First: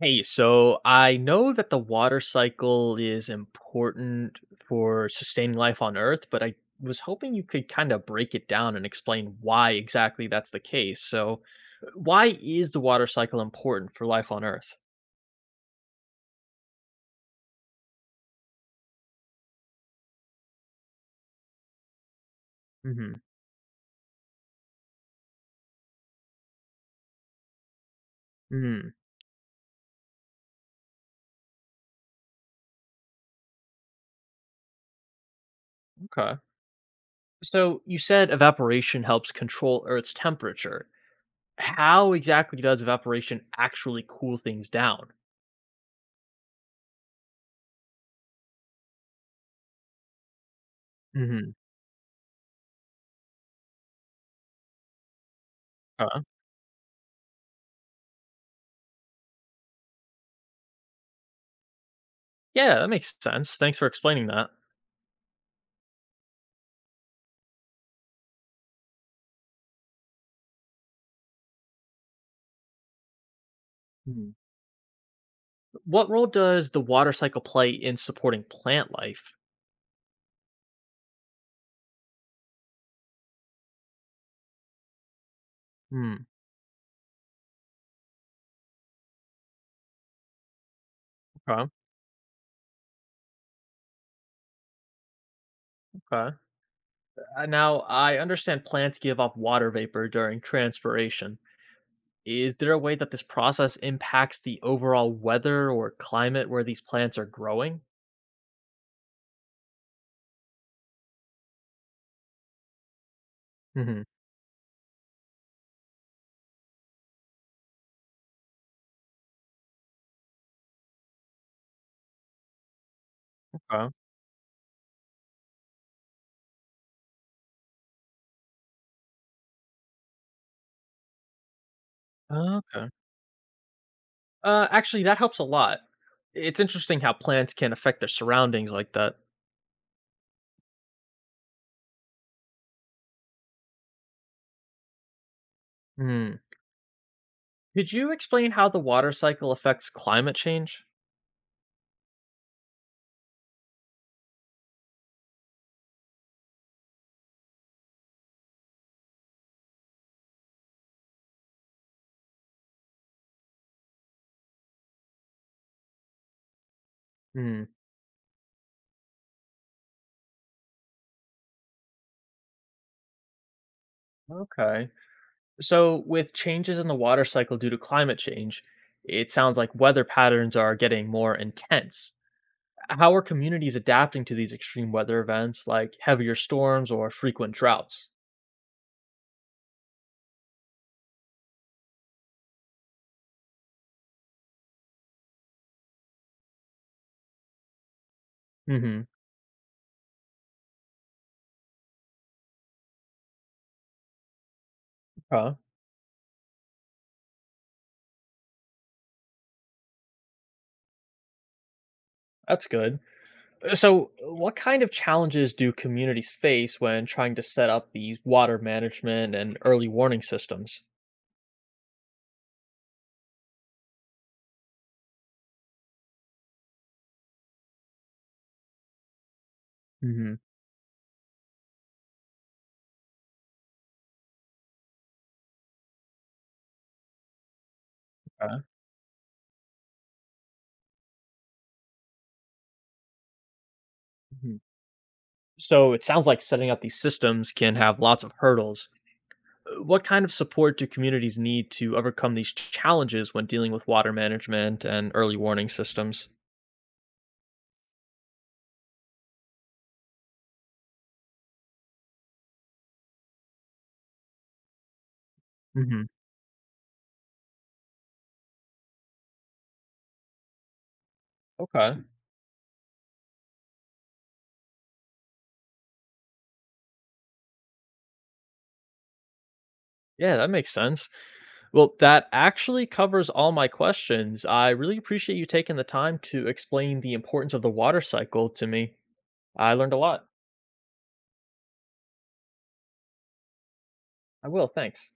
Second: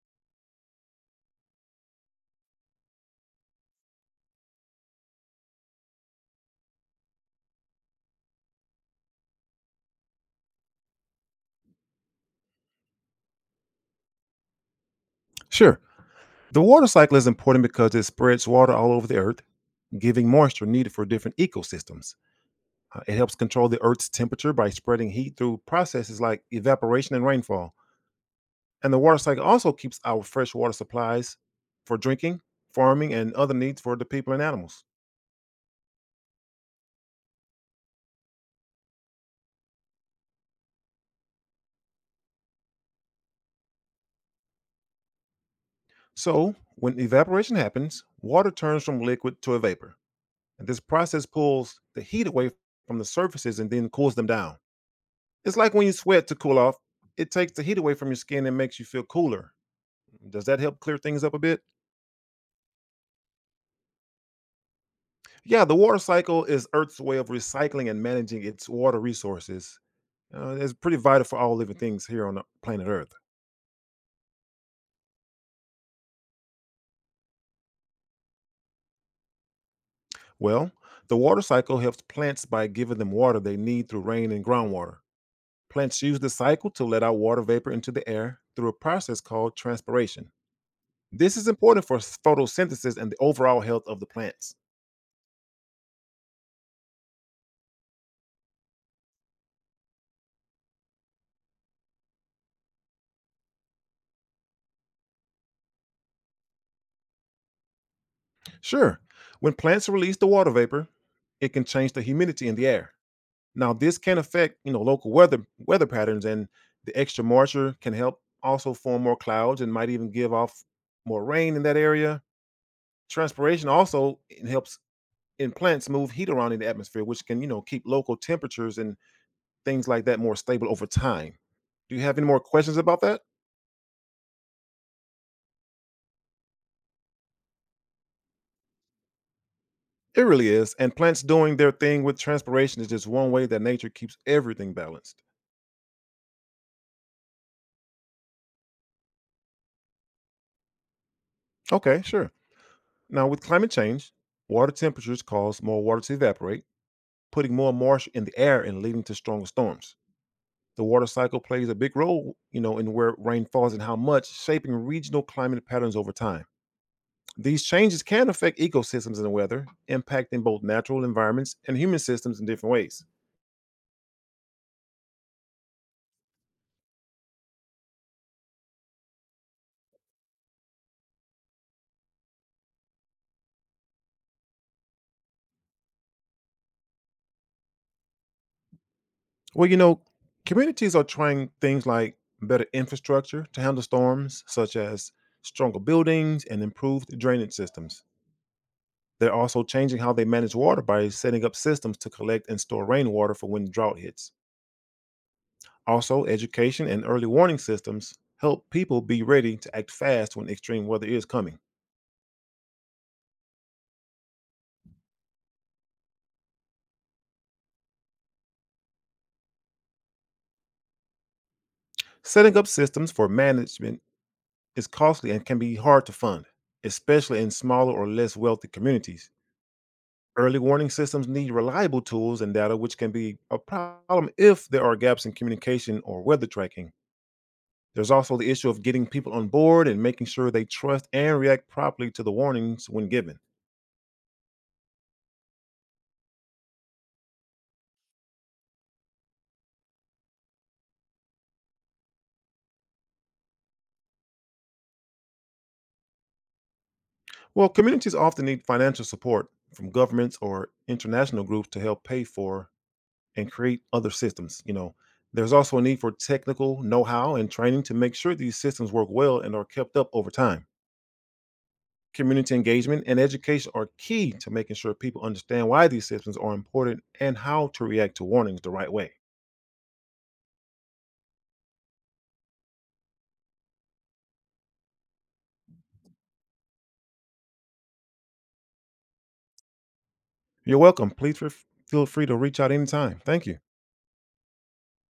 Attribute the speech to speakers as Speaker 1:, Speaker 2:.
Speaker 1: Hey, so I know that the water cycle is important for sustaining life on Earth, but I was hoping you could kind of break it down and explain why exactly that's the case. So, why is the water cycle important for life on Earth?
Speaker 2: Sure. The water cycle is important because it spreads water all over the earth, giving moisture needed for different ecosystems. It
Speaker 1: Hmm,
Speaker 2: helps control the earth's temperature by spreading heat through processes like evaporation and rainfall. And
Speaker 1: hmm.
Speaker 2: the water cycle also keeps our fresh water supplies for drinking, farming, and other needs for the people and animals.
Speaker 1: Okay. So you said evaporation helps control Earth's temperature. How exactly does evaporation actually cool things down?
Speaker 2: So, when evaporation happens, water turns from liquid to a vapor. And this process
Speaker 1: Hmm.
Speaker 2: pulls the heat away from the surfaces and then cools them down. It's like when you
Speaker 1: Uh,
Speaker 2: sweat to cool off, it takes the heat away from your skin and makes you feel cooler. Does that help clear things up a bit?
Speaker 1: yeah, that makes sense. Thanks for explaining that.
Speaker 2: Yeah, the water cycle is Earth's way of recycling and managing its water resources. It's pretty vital for all living things here on the planet Earth.
Speaker 1: What role does the water cycle play in supporting plant life?
Speaker 2: Well, the water cycle helps plants by giving them water they need through rain and groundwater. Plants
Speaker 1: Hmm.
Speaker 2: use the cycle to let out water vapor into the air through a process called transpiration. This is
Speaker 1: Okay.
Speaker 2: important for photosynthesis and the overall health of the plants.
Speaker 1: Okay. Now, I understand plants give off water vapor during transpiration. Is there a way that this process impacts the overall weather or climate where these plants are growing?
Speaker 2: Sure. When plants release the water vapor, it can change the humidity in the air. Now, this
Speaker 1: Hmm.
Speaker 2: can affect local weather patterns, and the extra moisture can help also form more clouds and might even give off more rain in that area. Transpiration
Speaker 1: Okay.
Speaker 2: also it helps in plants move heat around in the atmosphere, which can keep local temperatures and things like that more stable over time. Do you have any more questions
Speaker 1: Okay.
Speaker 2: about that?
Speaker 1: Actually, that helps a lot. It's interesting how plants can affect their surroundings like that.
Speaker 2: It really is, and plants doing their thing with transpiration is just one way that nature keeps everything balanced.
Speaker 1: Hmm. Could you explain how the water cycle affects climate change?
Speaker 2: Okay, sure. Now, with climate change, water temperatures cause more water to evaporate, putting more marsh in the air and leading to stronger storms. The water cycle plays a big role, in where rain falls and how much, shaping regional climate patterns over time. These
Speaker 1: Hmm.
Speaker 2: changes can affect ecosystems and weather, impacting both natural environments and human systems in different ways.
Speaker 1: Okay. So, with changes in the water cycle due to climate change, it sounds like weather patterns are getting more intense. How are communities adapting to these extreme weather events like heavier storms or frequent droughts?
Speaker 2: Well, communities are trying things like better infrastructure to handle storms, such as stronger buildings and improved drainage systems.
Speaker 1: Hmm.
Speaker 2: They're also changing how they manage water by setting up systems to collect and store rainwater for when drought hits.
Speaker 1: Huh,
Speaker 2: Also, education and early warning systems help people be ready to act fast when extreme weather is coming.
Speaker 1: that's good. So, what kind of challenges do communities face when trying to set up these water management and early warning systems?
Speaker 2: Setting up systems for management is costly and can be hard to fund, especially in smaller or less wealthy communities.
Speaker 1: Hmm.
Speaker 2: Early warning systems need reliable tools and data, which can be a problem if there are gaps in communication or weather tracking. There's also the
Speaker 1: Uh,
Speaker 2: issue of getting people on board and making sure they trust and react properly to the warnings when given.
Speaker 1: mhm. So, it sounds like setting up these systems can have lots of hurdles. What kind of support do communities need to overcome these challenges when dealing with water management and early warning systems?
Speaker 2: Well, communities often need financial support from governments or international groups to help pay for and create other systems. There's also a need
Speaker 1: Hmm.
Speaker 2: for technical know-how and training to make sure these systems work well and are kept up over time.
Speaker 1: Okay.
Speaker 2: Community engagement and education are key to making sure people understand why these systems are important and how to react to warnings the right way.
Speaker 1: Yeah, that makes sense. Well, that actually covers all my questions. I really appreciate you taking the time to explain the importance of the water cycle to me. I learned a lot.
Speaker 2: You're welcome. Please feel free to reach out anytime. Thank you.
Speaker 1: I will. Thanks.